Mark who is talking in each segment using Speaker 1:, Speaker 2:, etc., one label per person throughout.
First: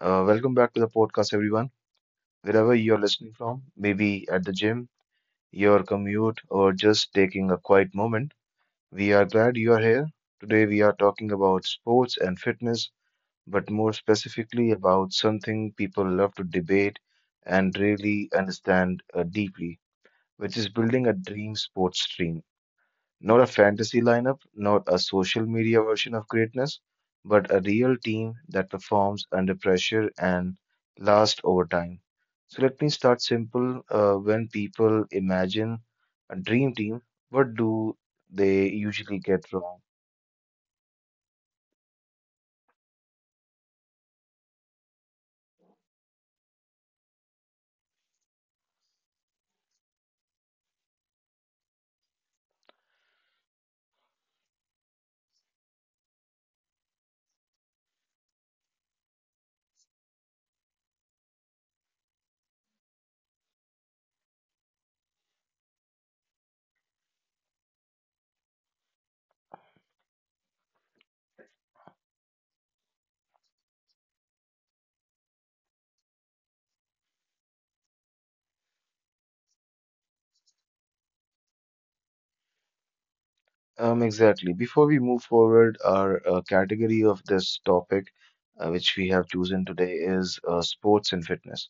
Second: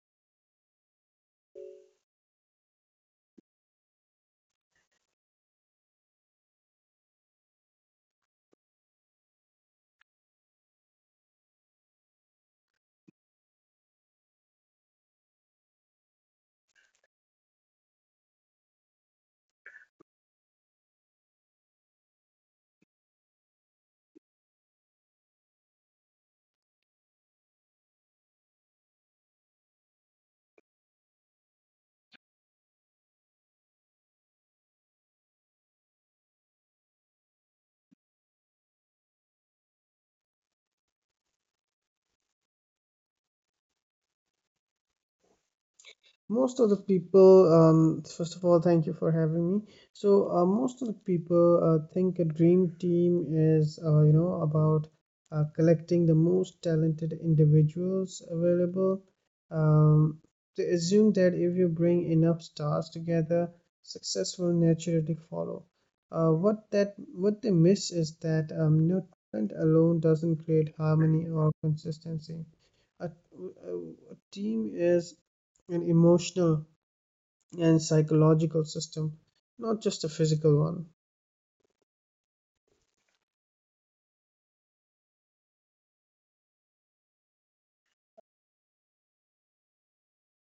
Speaker 1: Welcome back to the podcast, everyone. Wherever you're listening from, maybe at the gym, your commute, or just taking a quiet moment, we are glad you are here. Today, we are talking about sports and fitness, but more specifically about something people love to debate and really understand deeply, which is building a dream sports team. Not a fantasy lineup, not a social media version of greatness, but a real team that performs under pressure and lasts over time. So let me start simple. When people imagine a dream team, what do they usually get wrong?
Speaker 2: Most of the people, first of all, thank you for having me. So most of the people think a dream team is, you know, about collecting the most talented individuals available. um, they assume that if you bring enough stars together, success will naturally follow. What they miss is that, no, talent alone doesn't create harmony or consistency. A, a, a team is an emotional and psychological system, not just a physical one.
Speaker 1: Exactly. Before we move forward, our category of this topic, which we have chosen today, is sports and fitness.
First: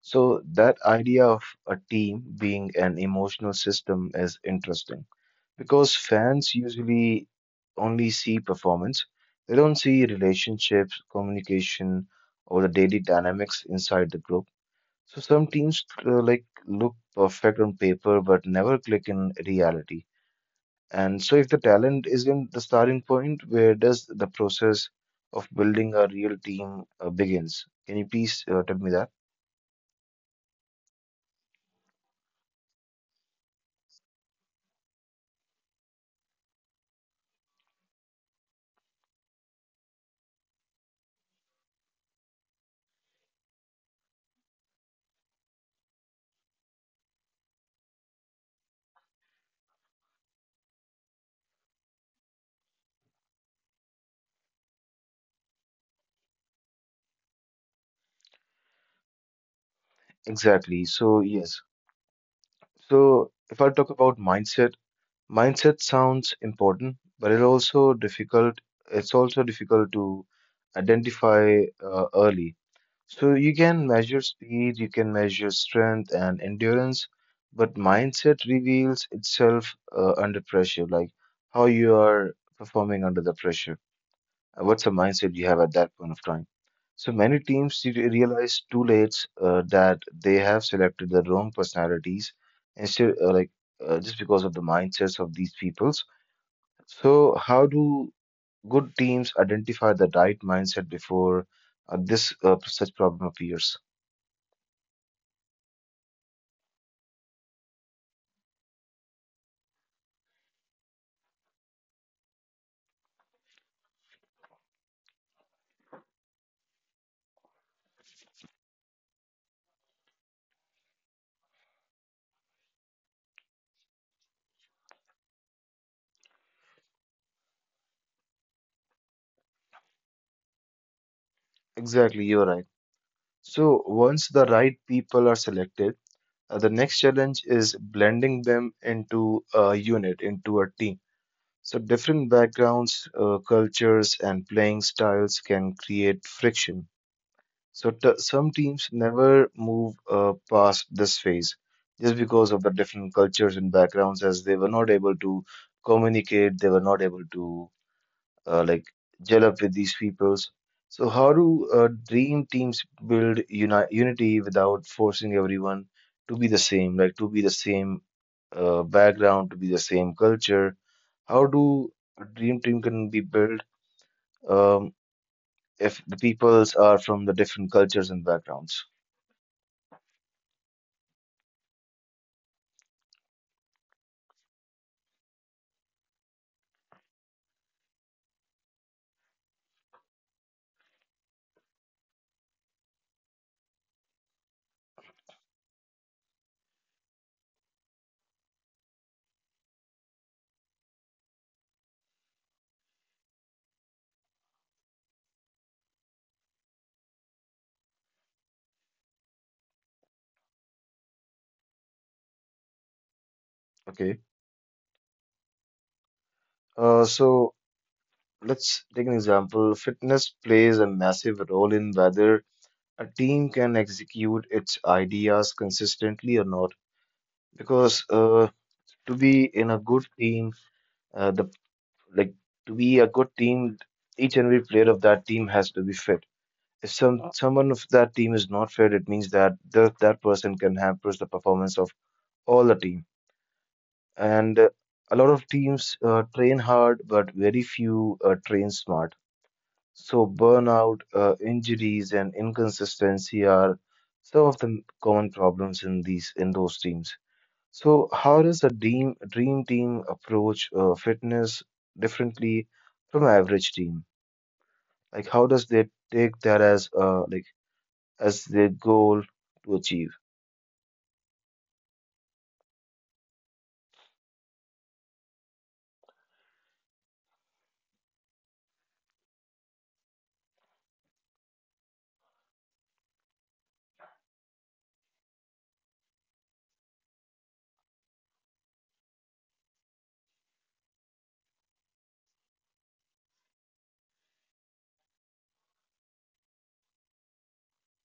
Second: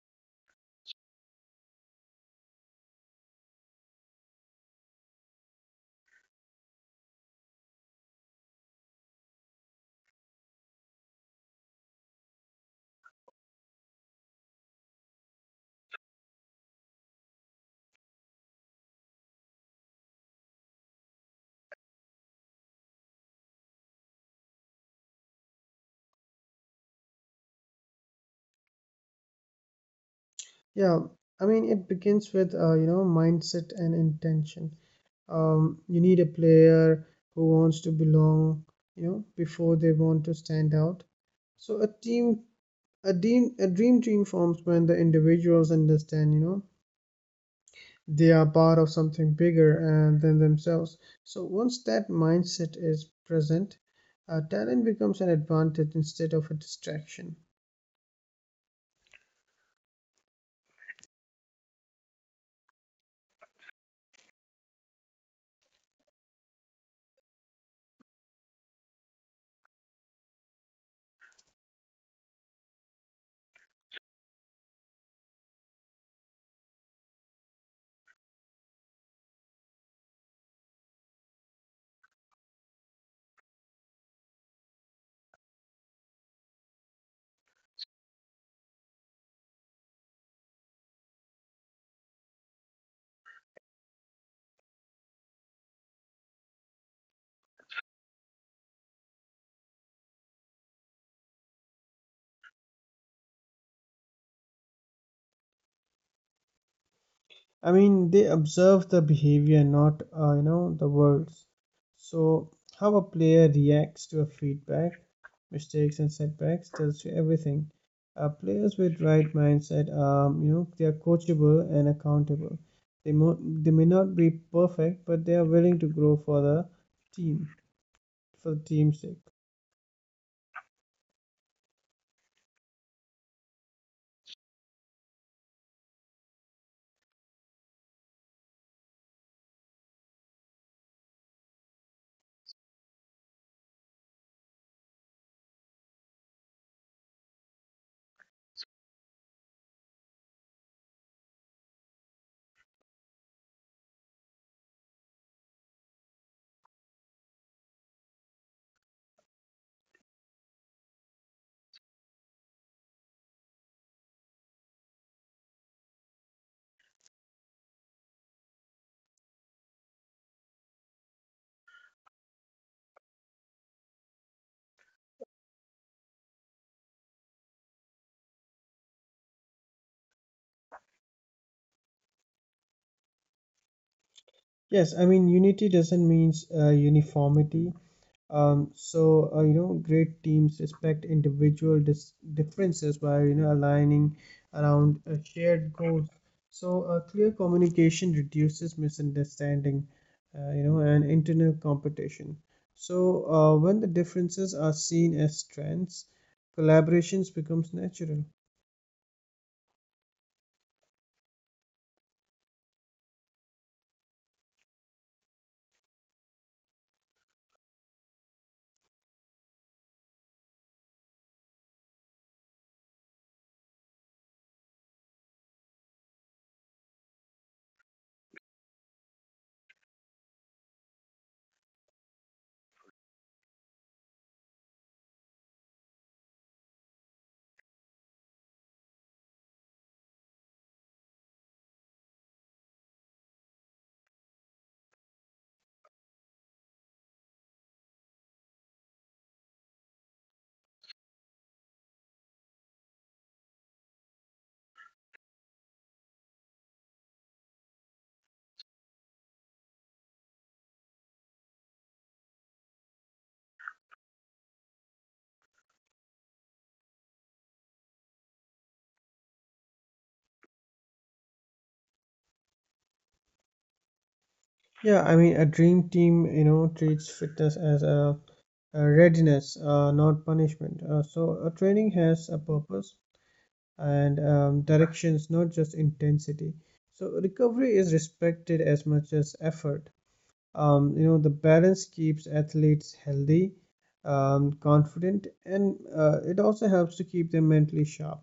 Speaker 1: So that idea of a team being an emotional system is interesting because fans usually only see performance. They don't see relationships, communication, or the daily dynamics inside the group. So some teams like look perfect on paper but never click in reality. And so if the talent isn't the starting point, where does the process of building a real team begins? Can you please tell me that?
Speaker 2: Yeah, I mean, it begins with, you know, mindset and intention. You need a player who wants to belong, you know, before they want to stand out. So a dream team forms when the individuals understand, you know, they are part of something bigger and than themselves. So once that mindset is present, talent becomes an advantage instead of a distraction.
Speaker 1: Exactly. So, if I talk about mindset, mindset sounds important, but it also difficult. It's also difficult to identify early. So you can measure speed, you can measure strength and endurance, but mindset reveals itself under pressure, like how you are performing under the pressure. What's the mindset you have at that point of time? So many teams realize too late that they have selected the wrong personalities instead, like just because of the mindsets of these peoples. So how do good teams identify the right mindset before this such problem appears?
Speaker 2: I mean, they observe the behavior, not, you know, the words. So how a player reacts to a feedback, mistakes and setbacks tells you everything. Players with right mindset, you know, they are coachable and accountable. They they may not be perfect, but they are willing to grow for the team, for the team's sake.
Speaker 1: Exactly, you're right. So once the right people are selected, the next challenge is blending them into a unit, into a team. So, different backgrounds, cultures, and playing styles can create friction. So, some teams never move past this phase just because of the different cultures and backgrounds, as they were not able to communicate, they were not able to like gel up with these peoples. So, how do dream teams build unity without forcing everyone to be the same, like to be the same background, to be the same culture? How do a dream team can be built um, if the peoples are from the different cultures and backgrounds?
Speaker 2: Yes, I mean, unity doesn't mean uniformity. You know, great teams respect individual differences by, you know, aligning around shared goals. So clear communication reduces misunderstanding, you know, and internal competition. So when the differences are seen as strengths, collaborations becomes natural.
Speaker 1: Okay. So let's take an example. Fitness plays a massive role in whether a team can execute its ideas consistently or not. Because to be in a good team, the like to be a good team, each and every player of that team has to be fit. If someone of that team is not fit, it means that the, that person can hamper the performance of all the team. And a lot of teams train hard, but very few train smart. So burnout, injuries, and inconsistency are some of the common problems in these in those teams. So how does a dream team approach fitness differently from an average team? Like how does they take that as like as their goal to achieve?
Speaker 2: Yeah, I mean, a dream team, you know, treats fitness as a readiness, not punishment. So a training has a purpose and, directions, not just intensity. So recovery is respected as much as effort. You know, the balance keeps athletes healthy, confident, and it also helps to keep them mentally sharp.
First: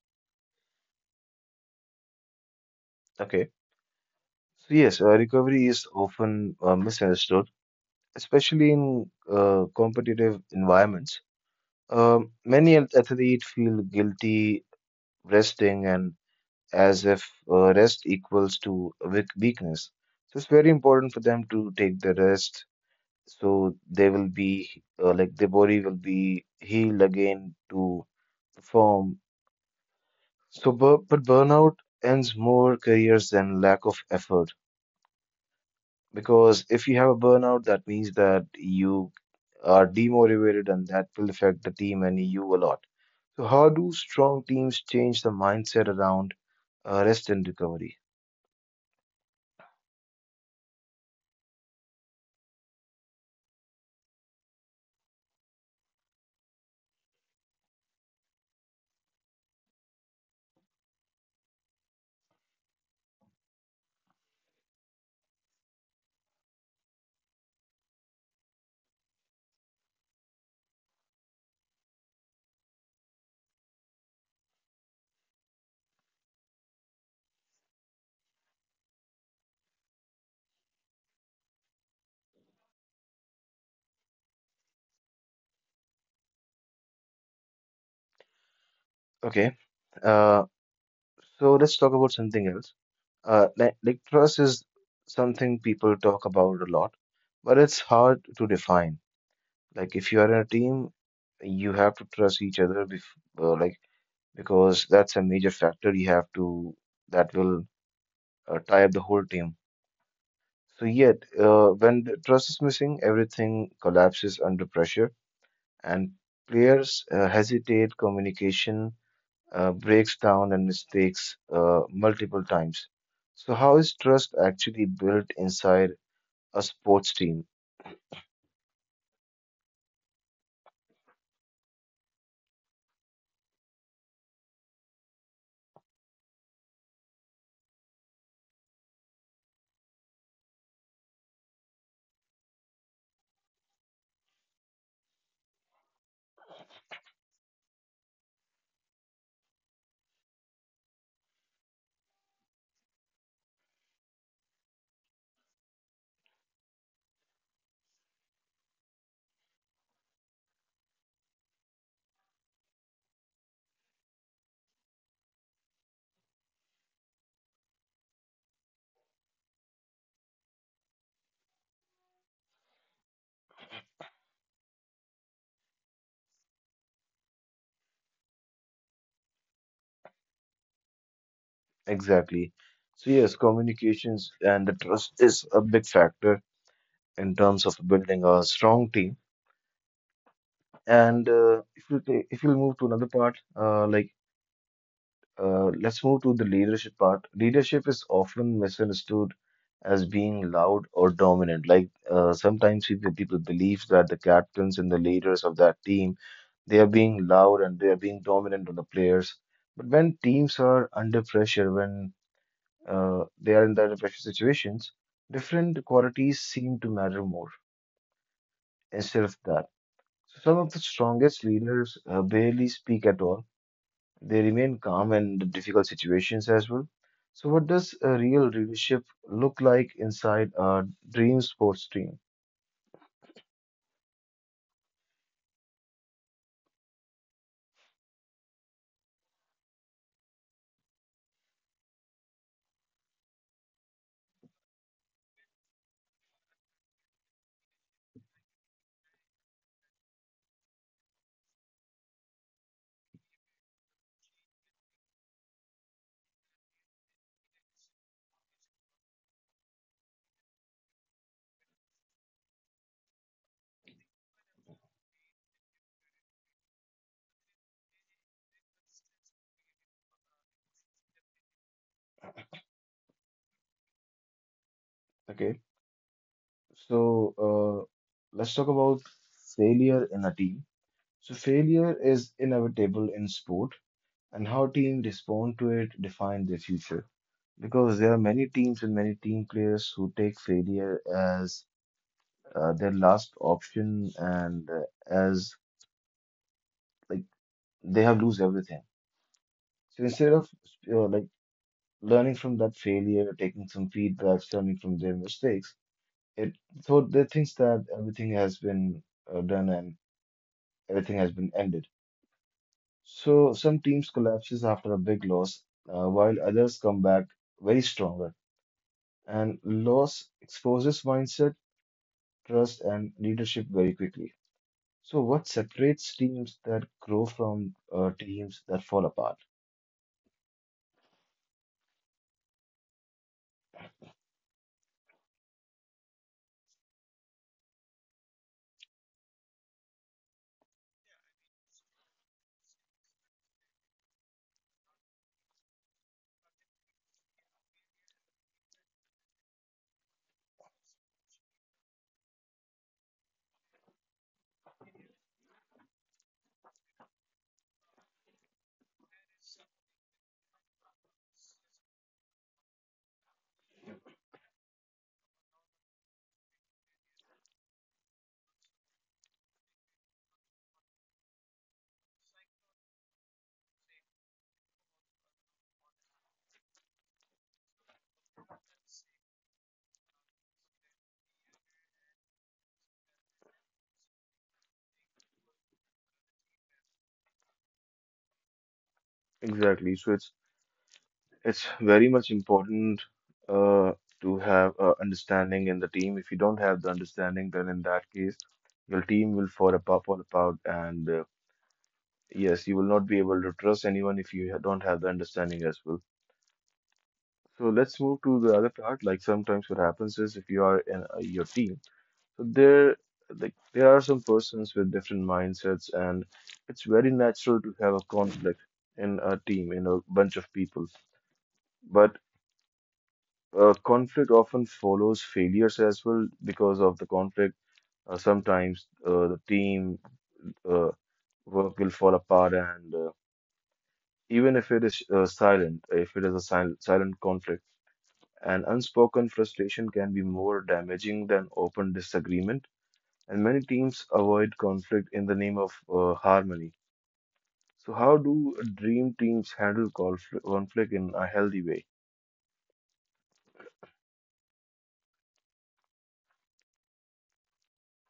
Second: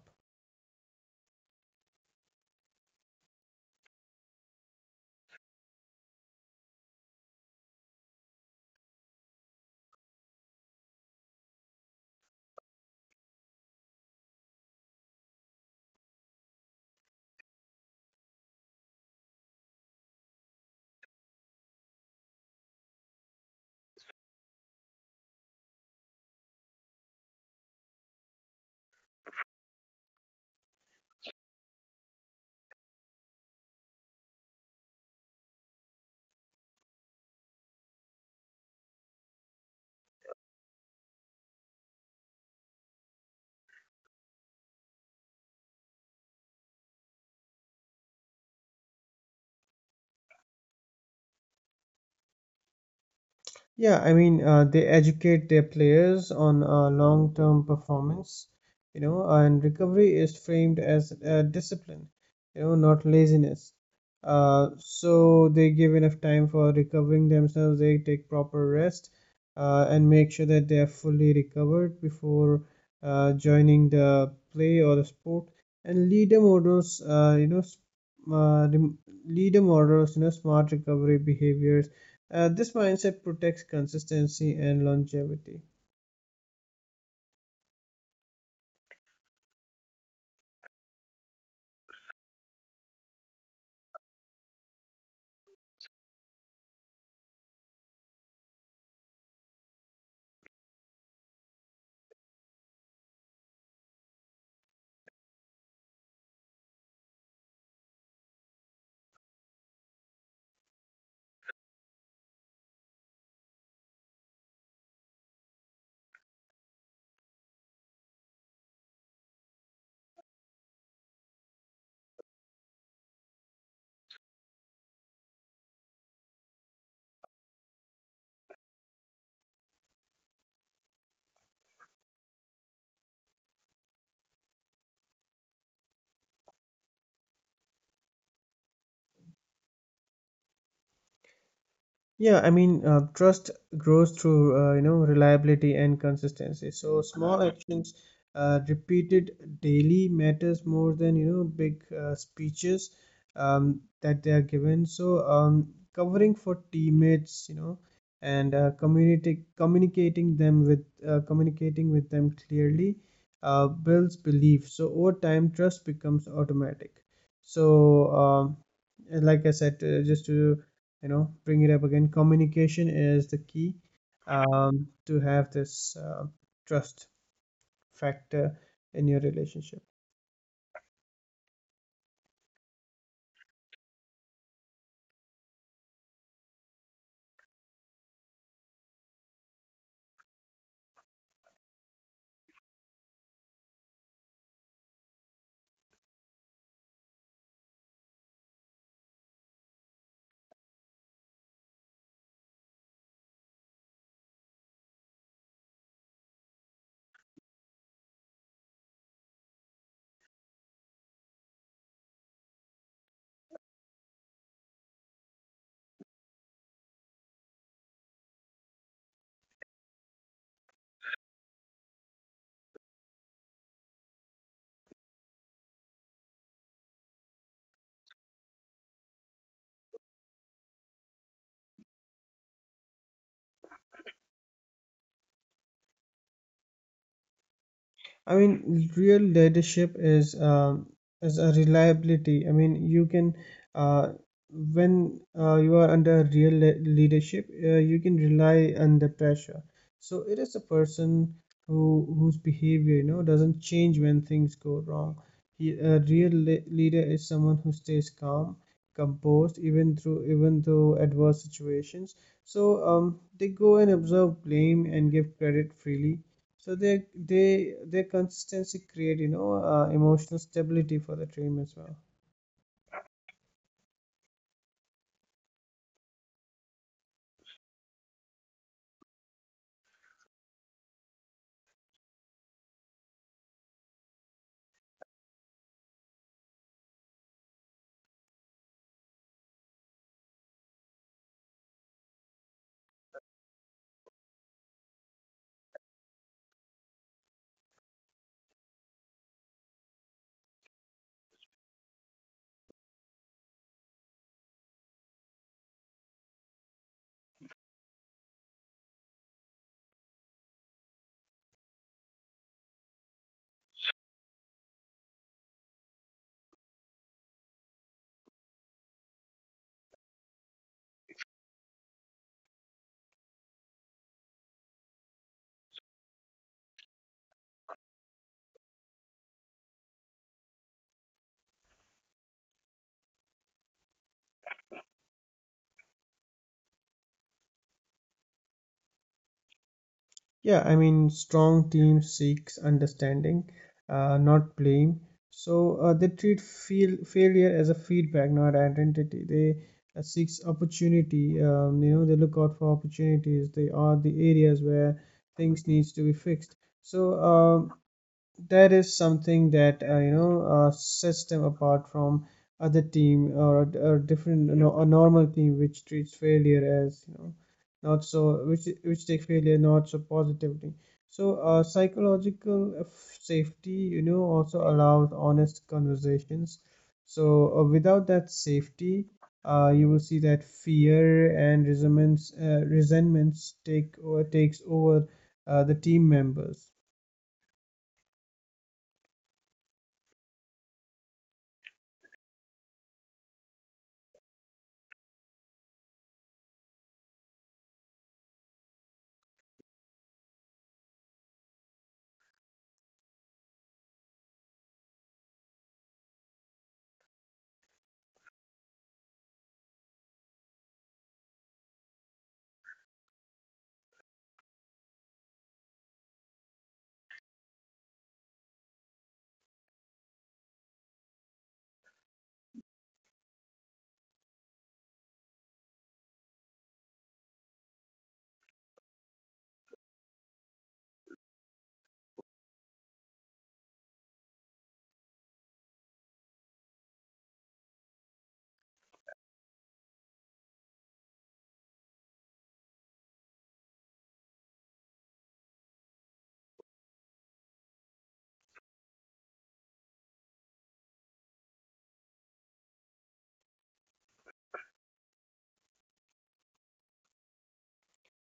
Speaker 1: Okay. So yes, recovery is often misunderstood especially in competitive environments. Many athletes feel guilty resting and as if rest equals to weakness. So it's very important for them to take the rest so they will be like their body will be healed again to perform. So, but burnout ends more careers than lack of effort. Because if you have a burnout, that means that you are demotivated and that will affect the team and you a lot. So, how do strong teams change the mindset around rest and recovery?
Speaker 2: Yeah, I mean, they educate their players on long-term performance, you know, and recovery is framed as discipline, you know, not laziness. So they give enough time for recovering themselves. They take proper rest and make sure that they are fully recovered before joining the play or the sport. And leader models, uh, rem- leader models, you know, smart recovery behaviors. This mindset protects consistency and longevity.
Speaker 1: Okay, uh, so let's talk about something else. Like trust is something people talk about a lot, but it's hard to define. Like, if you are in a team, you have to trust each other, bef like because that's a major factor you have to that will tie up the whole team. So, yet, when the trust is missing, everything collapses under pressure, and players hesitate, communication breaks down, and mistakes multiple times. So, how is trust actually built inside a sports team?
Speaker 2: Yeah, I mean, trust grows through, you know, reliability and consistency. So small actions repeated daily matters more than, you know, big speeches that they are given. So covering for teammates, you know, and community communicating them with communicating with them clearly builds belief. So over time, trust becomes automatic. So, and like I said, just to, you know, bring it up again, communication is the key to have this trust factor in your relationship.
Speaker 1: Exactly. So, yes, communications and the trust is a big factor in terms of building a strong team. And if you if you move to another part, let's move to the leadership part. Leadership is often misunderstood as being loud or dominant. Like sometimes people believe that the captains and the leaders of that team they are being loud and they are being dominant on the players. But when teams are under pressure, when they are in that pressure situations, different qualities seem to matter more instead of that. So some of the strongest leaders barely speak at all, they remain calm in the difficult situations as well. So, what does a real leadership look like inside a dream sports team?
Speaker 2: I mean, real leadership is, is a reliability. I mean, you can, uh, when, you are under real leadership, you can rely under pressure. So it is a person who, whose behavior, you know, doesn't change when things go wrong. A real leader is someone who stays calm, composed even through even though adverse situations. So they go and observe blame and give credit freely. So they their consistency create, you know, emotional stability for the team as well.
Speaker 1: Okay, so let's talk about failure in a team. So, failure is inevitable in sport, and how teams respond to it define their future. Because there are many teams and many team players who take failure as their last option and as like they have lose everything. So instead of like learning from that failure, taking some feedbacks, learning from their mistakes. It so they think that everything has been done and everything has been ended. So some teams collapses after a big loss, while others come back very stronger. And loss exposes mindset, trust, and leadership very quickly. So what separates teams that grow from teams that fall apart?
Speaker 2: Yeah, I mean, strong team seeks understanding, not blame. So they treat feel failure as a feedback, not identity. They seeks opportunity. You know, they look out for opportunities. They are the areas where things needs to be fixed. So that is something that, sets them apart from other team or a, or different no, a normal team which treats failure as, you know, not so, which take failure not so positively. So psychological safety, you know, also allows honest conversations. So without that safety, you will see that fear and resentments, takes over the team members.
Speaker 1: Exactly. So it's very much important uh, to have understanding in the team. If you don't have the understanding, then in that case, your team will fall apart, and yes, you will not be able to trust anyone if you don't have the understanding as well. So let's move to the other part. Like sometimes what happens is if you are in your team, so there are some persons with different mindsets, and it's very natural to have a conflict in a team, in a bunch of people. But conflict often follows failures as well because of the conflict. Sometimes the team uh, work will fall apart, and even if it is silent, if it is a silent conflict, an unspoken frustration can be more damaging than open disagreement. And many teams avoid conflict in the name of harmony. So, how do dream teams handle conflict in a healthy way?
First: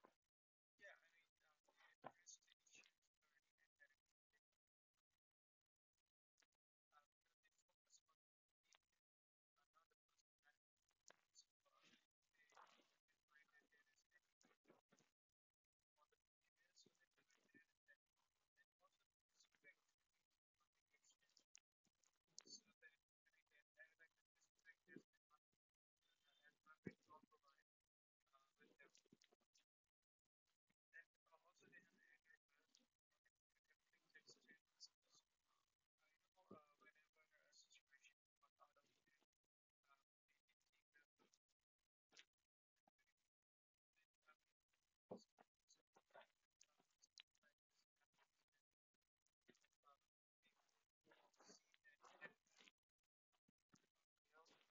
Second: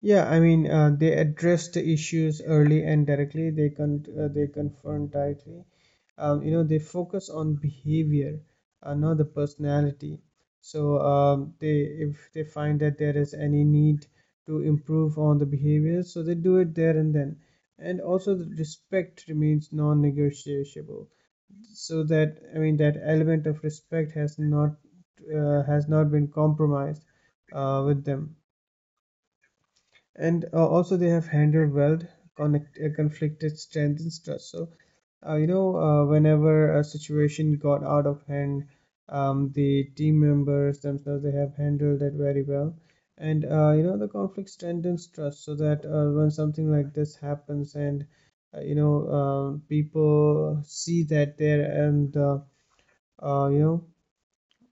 Speaker 2: Yeah, I mean, they address the issues early and directly. They confront directly. You know, they focus on behavior, not the personality. So they, if they find that there is any need to improve on the behavior, so they do it there and then. And also, the respect remains non-negotiable. So that, I mean, that element of respect has not, has not been compromised with them. And also they have handled well conflicted strength and trust. So, whenever a situation got out of hand, the team members themselves, they have handled it very well, and, you know, the conflict strengthens trust. So that when something like this happens, and, you know, people see that there, and, you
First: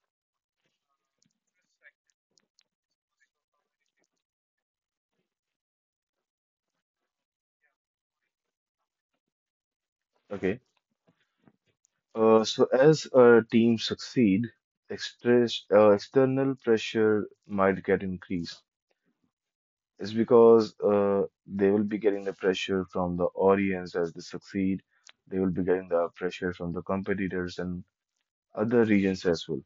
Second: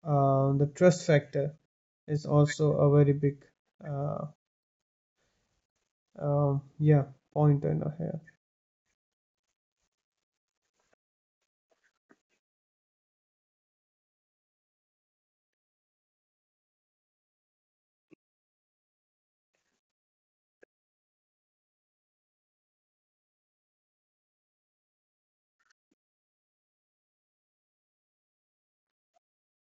Speaker 2: know, the trust factor is also a very big, uh, yeah, point in here.
Speaker 1: Okay. So as a team succeed, express, external pressure might get increased. It's because they will be getting the pressure from the audience as they succeed. They will be getting the pressure from the competitors and other regions as well.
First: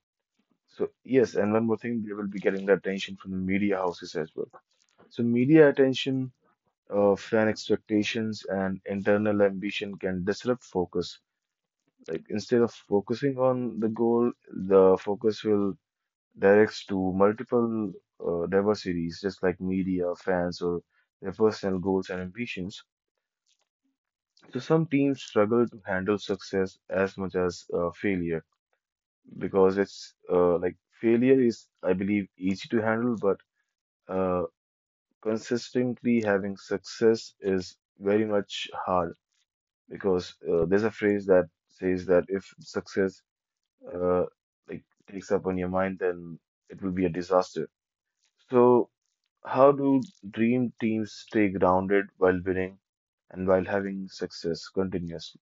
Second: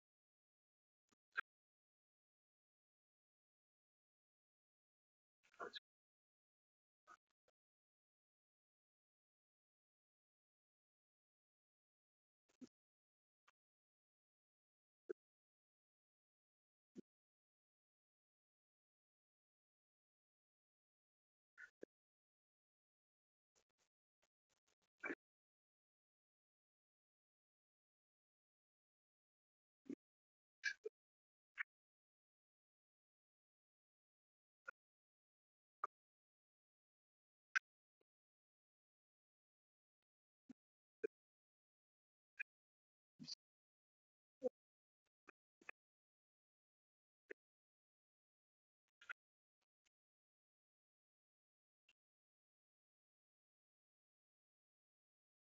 Speaker 1: So yes, and one more thing, they will be getting the attention from the media houses as well. So media attention, fan expectations, and internal ambition can disrupt focus. Like instead of focusing on the goal, the focus will directs to multiple diversities, just like media, fans, or their personal goals and ambitions. So some teams struggle to handle success as much as failure because it's like failure is, I believe, easy to handle, but uh, consistently having success is very much hard because there's a phrase that says that if success uh, like takes up on your mind, then it will be a disaster. So, how do dream teams stay grounded while winning and while having success continuously?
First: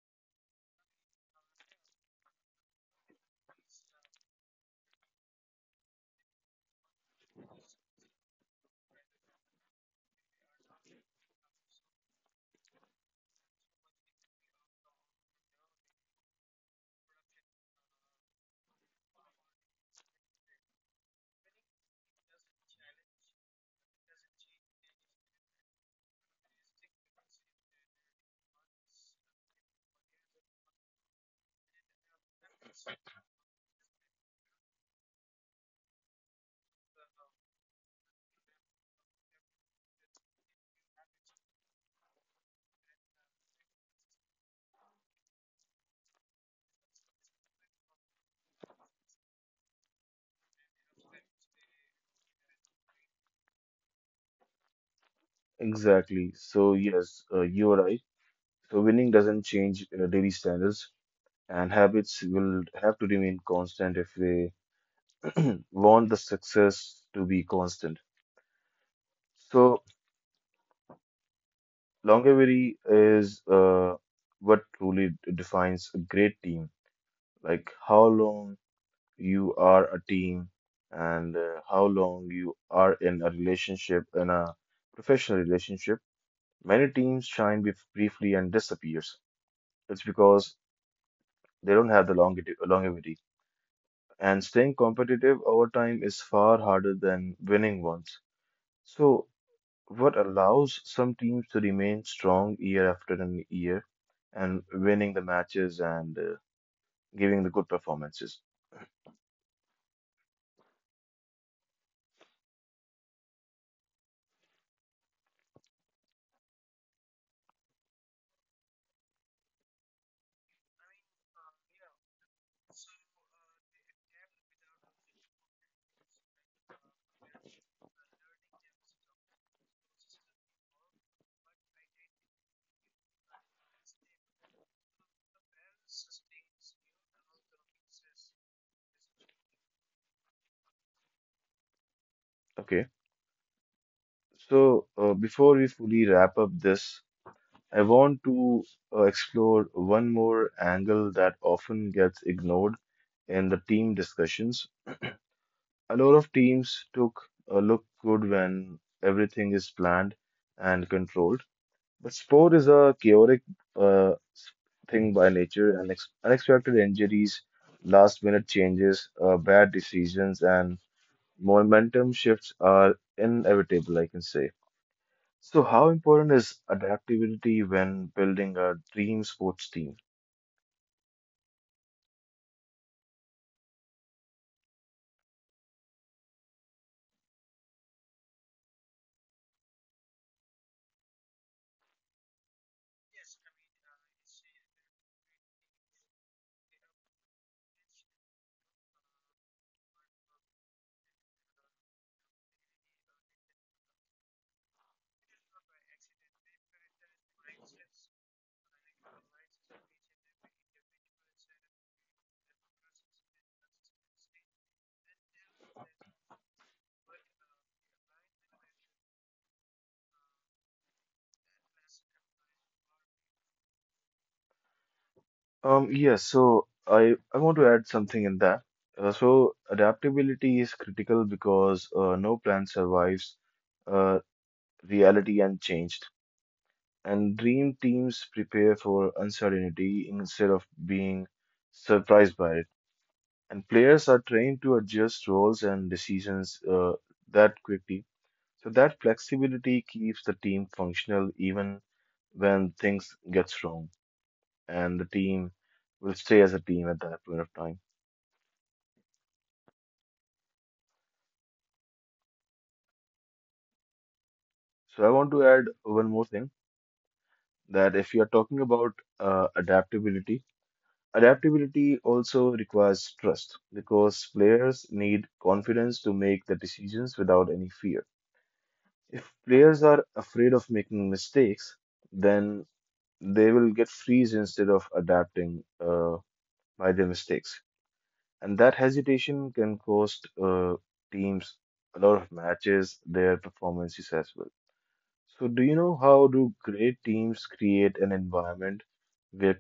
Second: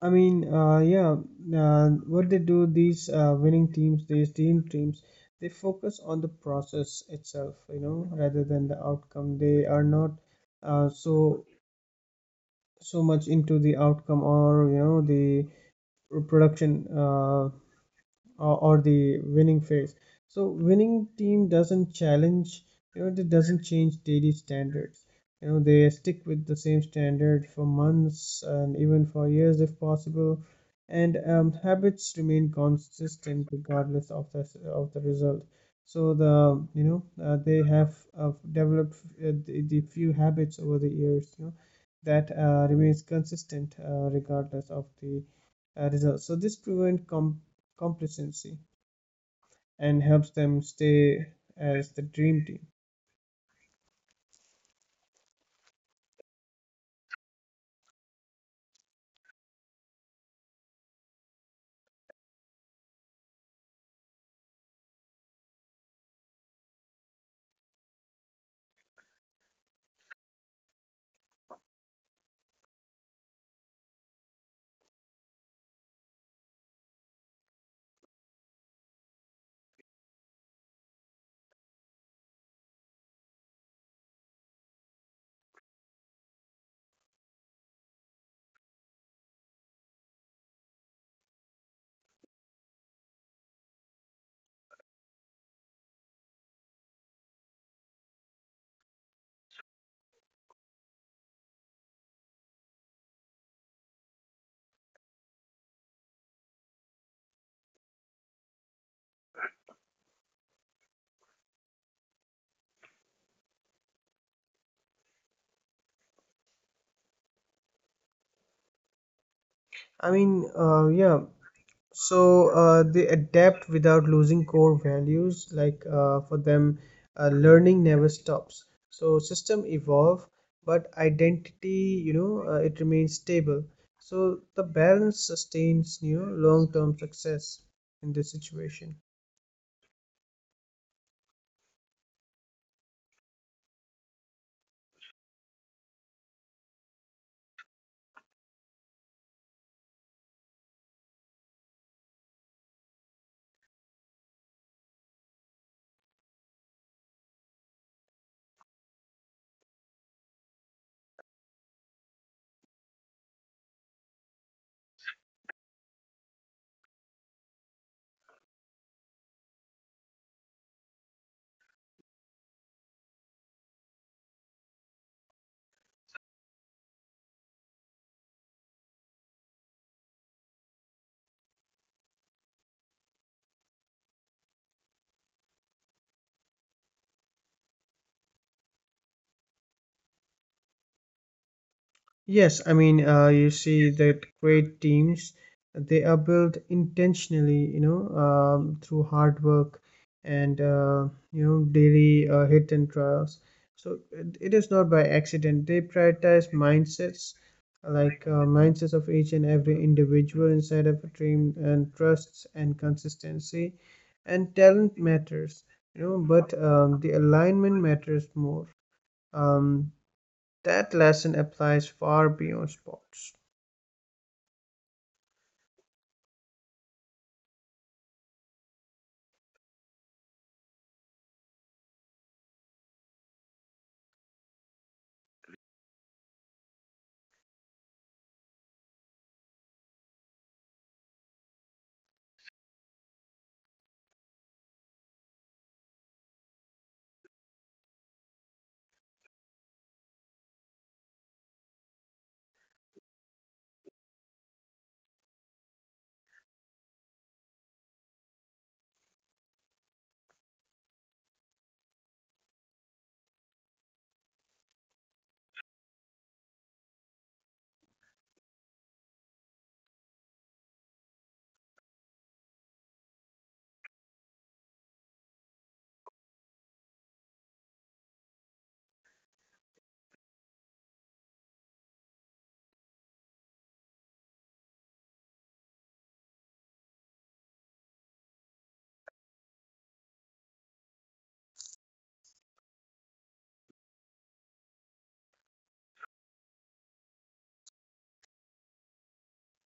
Speaker 2: I mean, yeah, what they do, these winning teams, these teams, they focus on the process itself, you know, rather than the outcome. They are not, uh, so so much into the outcome or, you know, the production. Or the winning phase. So winning team doesn't challenge, you know, it doesn't change daily standards. You know, they stick with the same standard for months and even for years if possible, and, habits remain consistent regardless of the result. So they have developed the few habits over the years, you know, that remains consistent regardless of the results. So this prevent com complacency and helps them stay as the dream team.
Speaker 1: Exactly. So, yes, you are right. So, winning doesn't change daily standards, and habits will have to remain constant if they want the success to be constant. So, longevity is what truly defines a great team. Like, how long you are a team and how long you are in a relationship in a professional relationship, many teams shine briefly and disappears. It's because they don't have the longevity, and staying competitive over time is far harder than winning once. So what allows some teams to remain strong year after an year and winning the matches and giving the good performances?
Speaker 2: I mean, yeah. So they adapt without losing core values. Like for them, learning never stops. So system evolve, but identity, you know, it remains stable. So the balance sustains, you know, long-term success in this situation.
Speaker 1: Okay, so before we fully wrap up this, I want to explore one more angle that often gets ignored in the team discussions. A lot of teams took a look good when everything is planned and controlled, but sport is a chaotic uh, s- thing by nature, and ex unexpected injuries, last-minute changes, bad decisions, and momentum shifts are inevitable, I can say. So, how important is adaptability when building a dream sports team?
Speaker 2: Yes, I mean, you see that great teams, they are built intentionally, you know, through hard work and, you know, daily hit and trials. So it is not by accident. They prioritize mindsets, like, mindsets of each and every individual inside of a team, and trusts and consistency, and talent matters, you know, but, the alignment matters more. Um, that lesson applies far beyond sports.
Speaker 1: Yes, so I want to add something in that. So, adaptability is critical because no plan survives uh, reality unchanged. And dream teams prepare for uncertainty instead of being surprised by it. And players are trained to adjust roles and decisions that quickly. So, that flexibility keeps the team functional even when things gets wrong and the team will stay as a team at that point of time. So I want to add one more thing that if you are talking about adaptability, adaptability also requires trust because players need confidence to make the decisions without any fear. If players are afraid of making mistakes, then they will get freeze instead of adapting by their mistakes. And that hesitation can cost teams a lot of matches, their performances as well. So, do you know how do great teams create an environment where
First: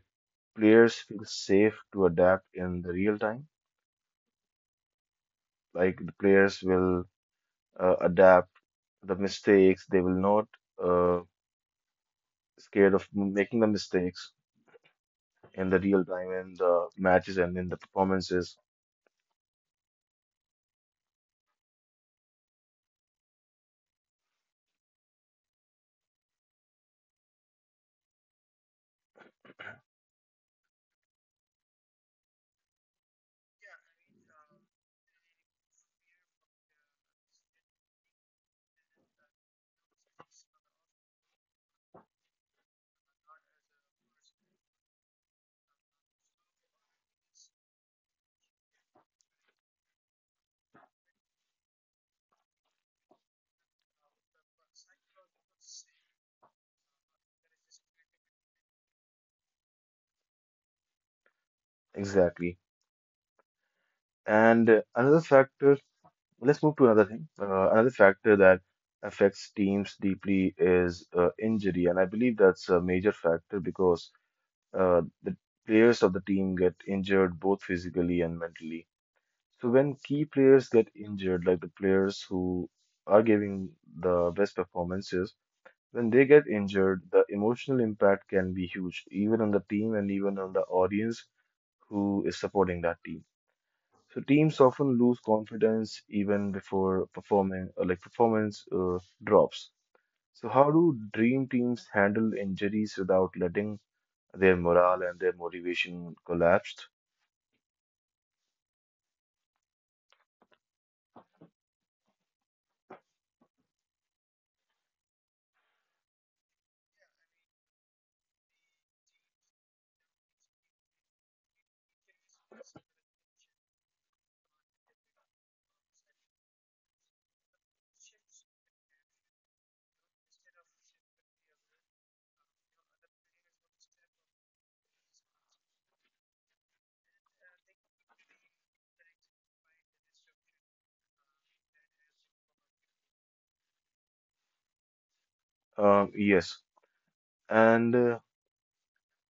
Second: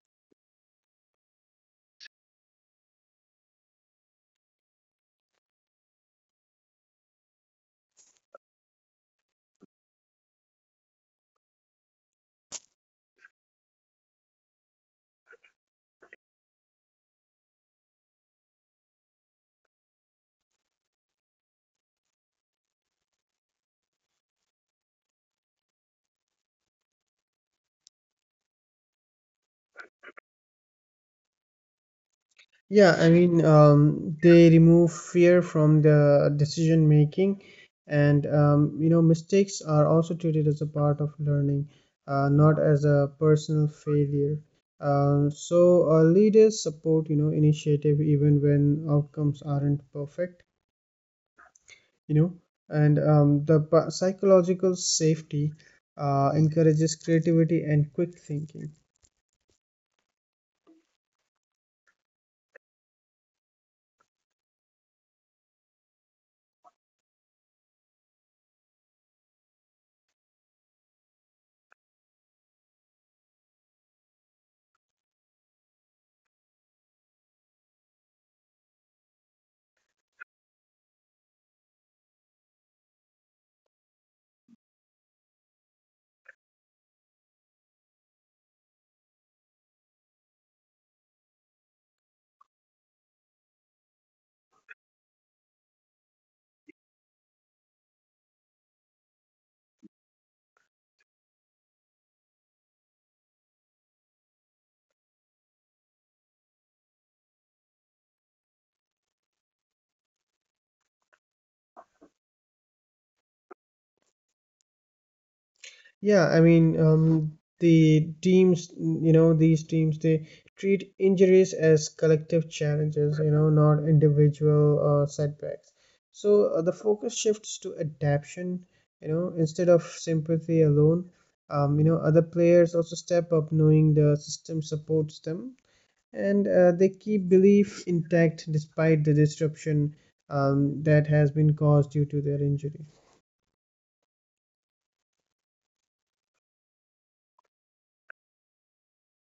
Speaker 1: players feel safe to adapt in the real time? Like the players will adapt the mistakes; they will not uh, scared of making the mistakes in the real time in the matches and in the performances.
Speaker 2: Yeah, I mean, they remove fear from the decision making, and, you know, mistakes are also treated as a part of learning, not as a personal failure. Leaders support, you know, initiative even when outcomes aren't perfect, you know, and, psychological safety encourages creativity and quick thinking.
Speaker 1: Exactly. And another factor. Let's move to another thing. Another factor that affects teams deeply is injury, and I believe that's a major factor because the players of the team get injured both physically and mentally. So when key players get injured, like the players who are giving the best performances, when they get injured, the emotional impact can be huge, even on the team and even on the audience who is supporting that team. So teams often lose confidence even before performing, like performance drops. So how do dream teams handle injuries without letting their morale and their motivation collapse?
Speaker 2: Yeah, I mean, the teams, you know, these teams, they treat injuries as collective challenges, you know, not individual setbacks. So the focus shifts to adaptation, you know, instead of sympathy alone. You know, other players also step up knowing the system supports them, and they keep belief intact despite the disruption that has been caused due to their injury.
Speaker 1: Yes, and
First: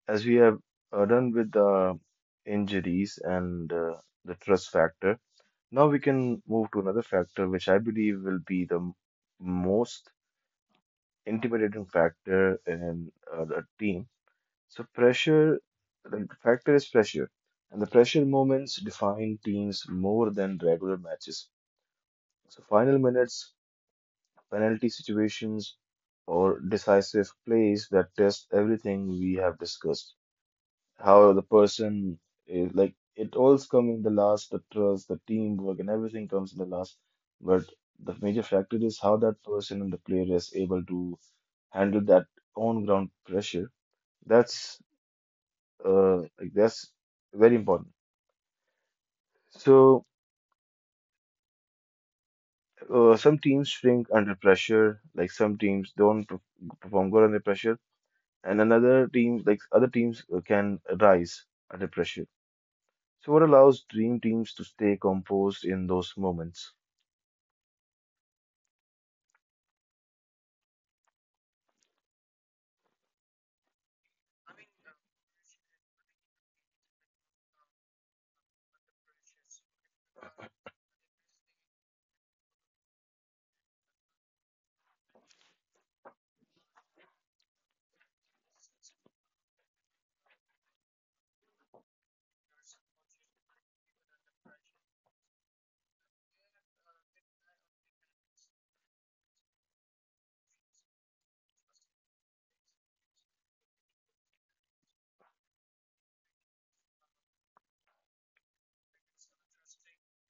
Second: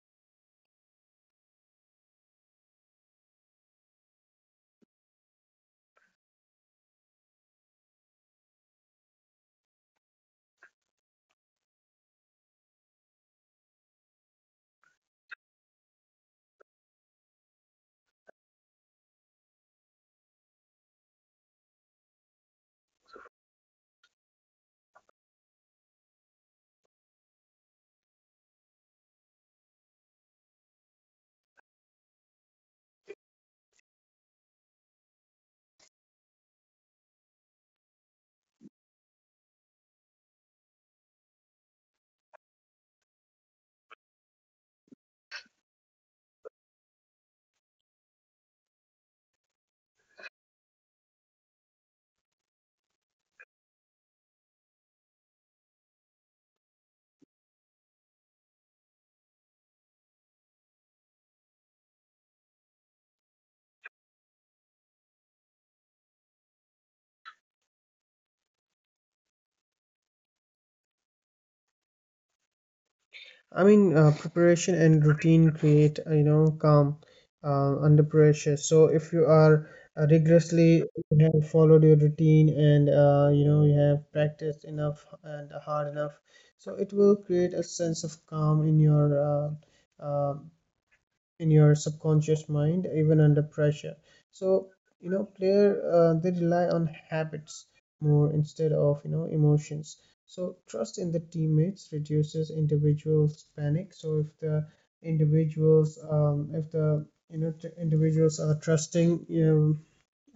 Speaker 1: as we have done with the injuries and the trust factor, now we can move to another factor, which I believe will be the most intimidating factor in a team. So pressure, the factor is pressure, and the pressure moments define teams more than regular matches. So final minutes, penalty situations, or decisive plays that test everything we have discussed. How the person is like it all's come in the last, the trust, the teamwork, and everything comes in the last. But the major factor is how that person and the player is able to handle that on ground pressure. That's that's very important. So some teams shrink under pressure, like some teams don't perform good under pressure, and another team, like other teams, can rise under pressure. So what allows dream teams to stay composed in those moments?
Speaker 2: I mean, preparation and routine create, you know, calm under pressure. So if you are rigorously, you have followed your routine and, you know, you have practiced enough and hard enough, so it will create a sense of calm uh, uh, in your subconscious mind even under pressure. So, you know, player they rely on habits more instead of, you know, emotions. So trust in the teammates reduces individuals panic. So if the individuals, if the, individuals are trusting, um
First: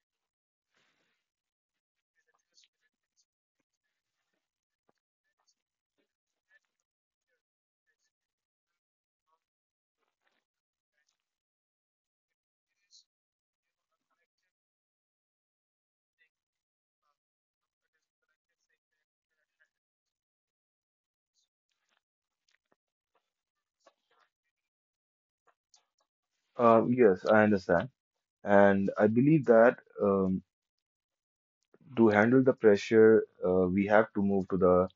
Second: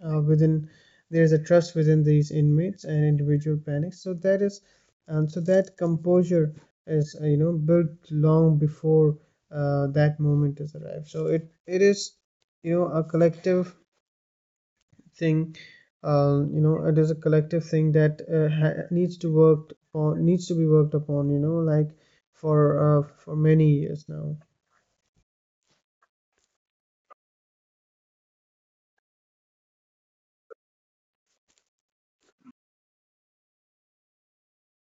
Speaker 2: uh, within, there is a trust within these inmates and individual panics. So that is, so that composure is, you know, built long before that moment is arrived. So it is, you know, a collective thing, you know, it is a collective thing that needs to work on, needs to be worked upon, you know, like for, for many years now.
Speaker 1: Yes, I understand, and I believe that to handle the pressure, we have to move to the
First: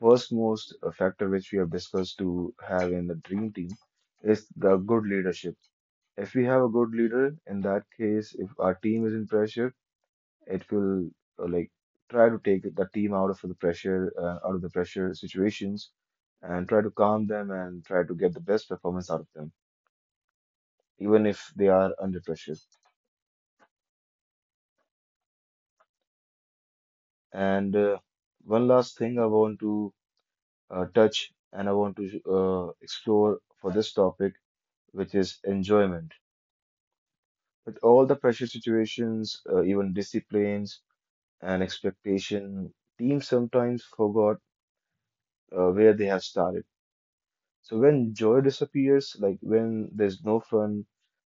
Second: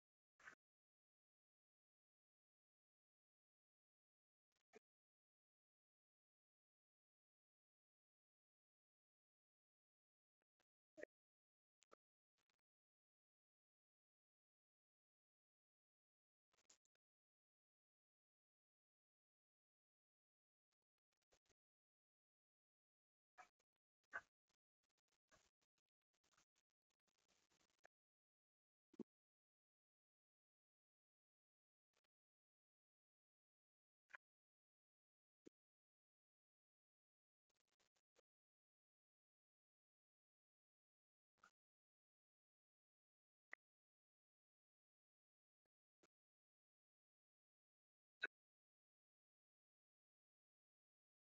Speaker 1: first most factor which we have discussed to have in the dream team is the good leadership. If we have a good leader, in that case, if our team is in pressure, it will uh, like try to take the team out of the pressure, out of the pressure situations, and try to calm them and try to get the best performance out of them, even if they are under pressure. And one last thing I want to touch and I want to explore for this topic, which is enjoyment. With all the pressure situations, even disciplines and expectation, teams sometimes forgot where they have started. So when joy disappears, like when there's no fun,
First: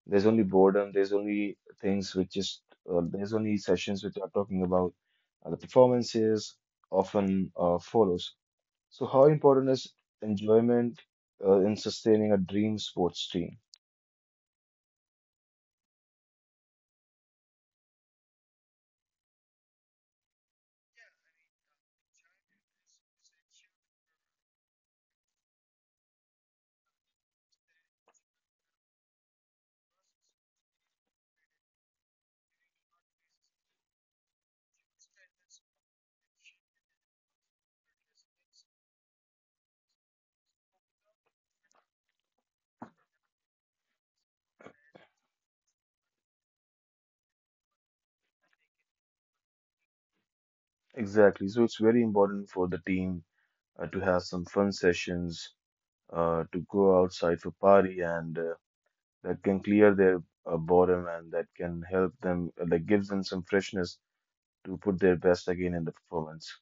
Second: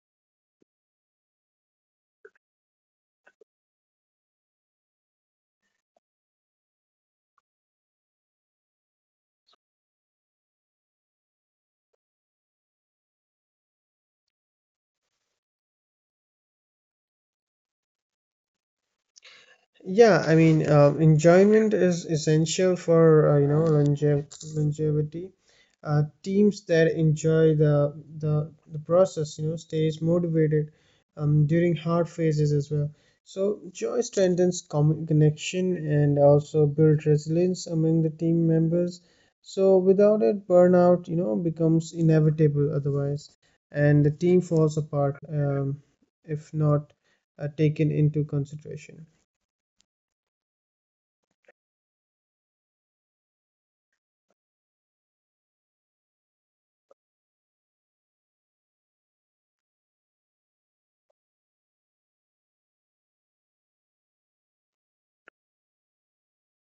Speaker 1: there's only boredom, there's only things which just, there's only sessions which are talking about the performances often follows. So how important is enjoyment in sustaining a dream sports team?
Speaker 2: Yeah, I mean, enjoyment is essential for, longevity. Teams that enjoy the process, you know, stays motivated during hard phases as well. So joy strengthens connection and also builds resilience among the team members. So without it, burnout, you know, becomes inevitable otherwise, and the team falls apart, if not taken into consideration.
Speaker 1: Exactly. So it's very important for the team to have some fun sessions, to go outside for party and that can clear their boredom and that can help them, that gives them some freshness to put their best again in the performance.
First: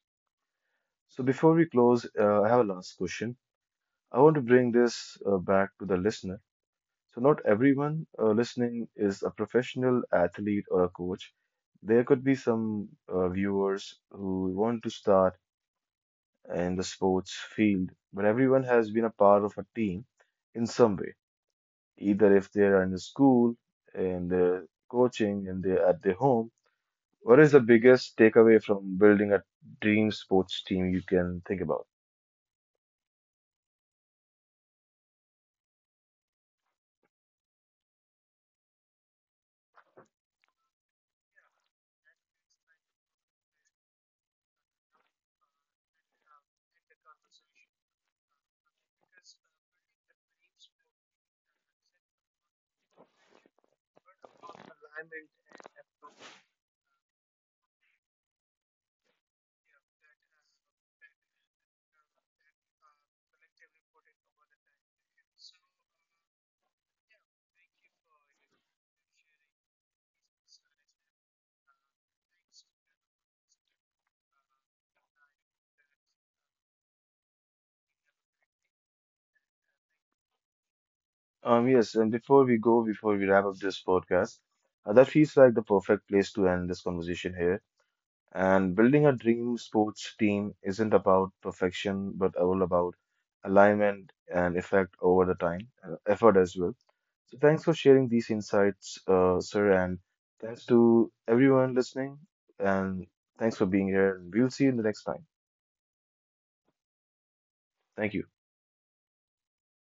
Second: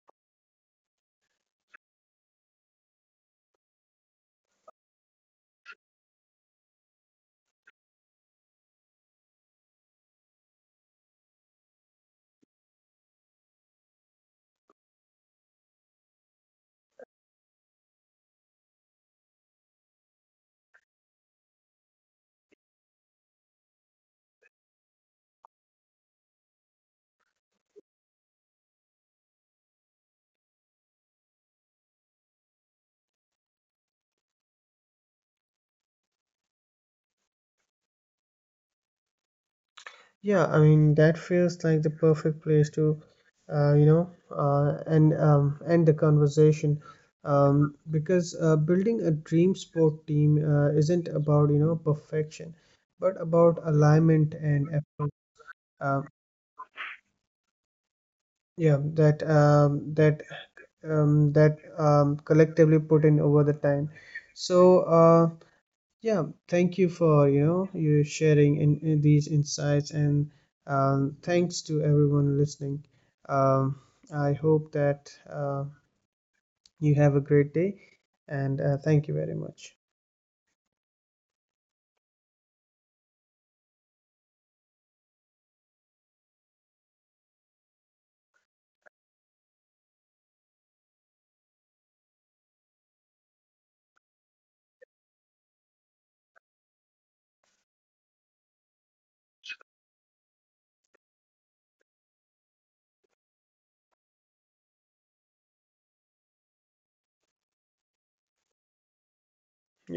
Speaker 1: So before we close, I have a last question. I want to bring this back to the listener. So not everyone listening is a professional athlete or a coach. There could be some viewers who want to start in the sports field, but everyone has been a part of a team in some way, either if they are in the school, in the coaching, and they at their home. What is the biggest takeaway from building a dream sports team you can think about?
Speaker 2: Yeah, I mean, that feels like the perfect place to, you know, and end the conversation, because building a dream sport team isn't about, you know, perfection, but about alignment and effort. Um, yeah, that, collectively put in over the time. So yeah, thank you for, you know, you sharing in, these insights, and, thanks to everyone listening. Um, I hope that you have a great day, and thank you very much.
Speaker 1: Yes, and before we go, before we wrap up this podcast, that feels like the perfect place to end this conversation here. And building a dream sports team isn't about perfection, but all about alignment and effect over the time, effort as well. So thanks for sharing these insights, sir, and thanks to everyone listening, and thanks for being here. We'll see you in the next time. Thank you.
Speaker 2: You're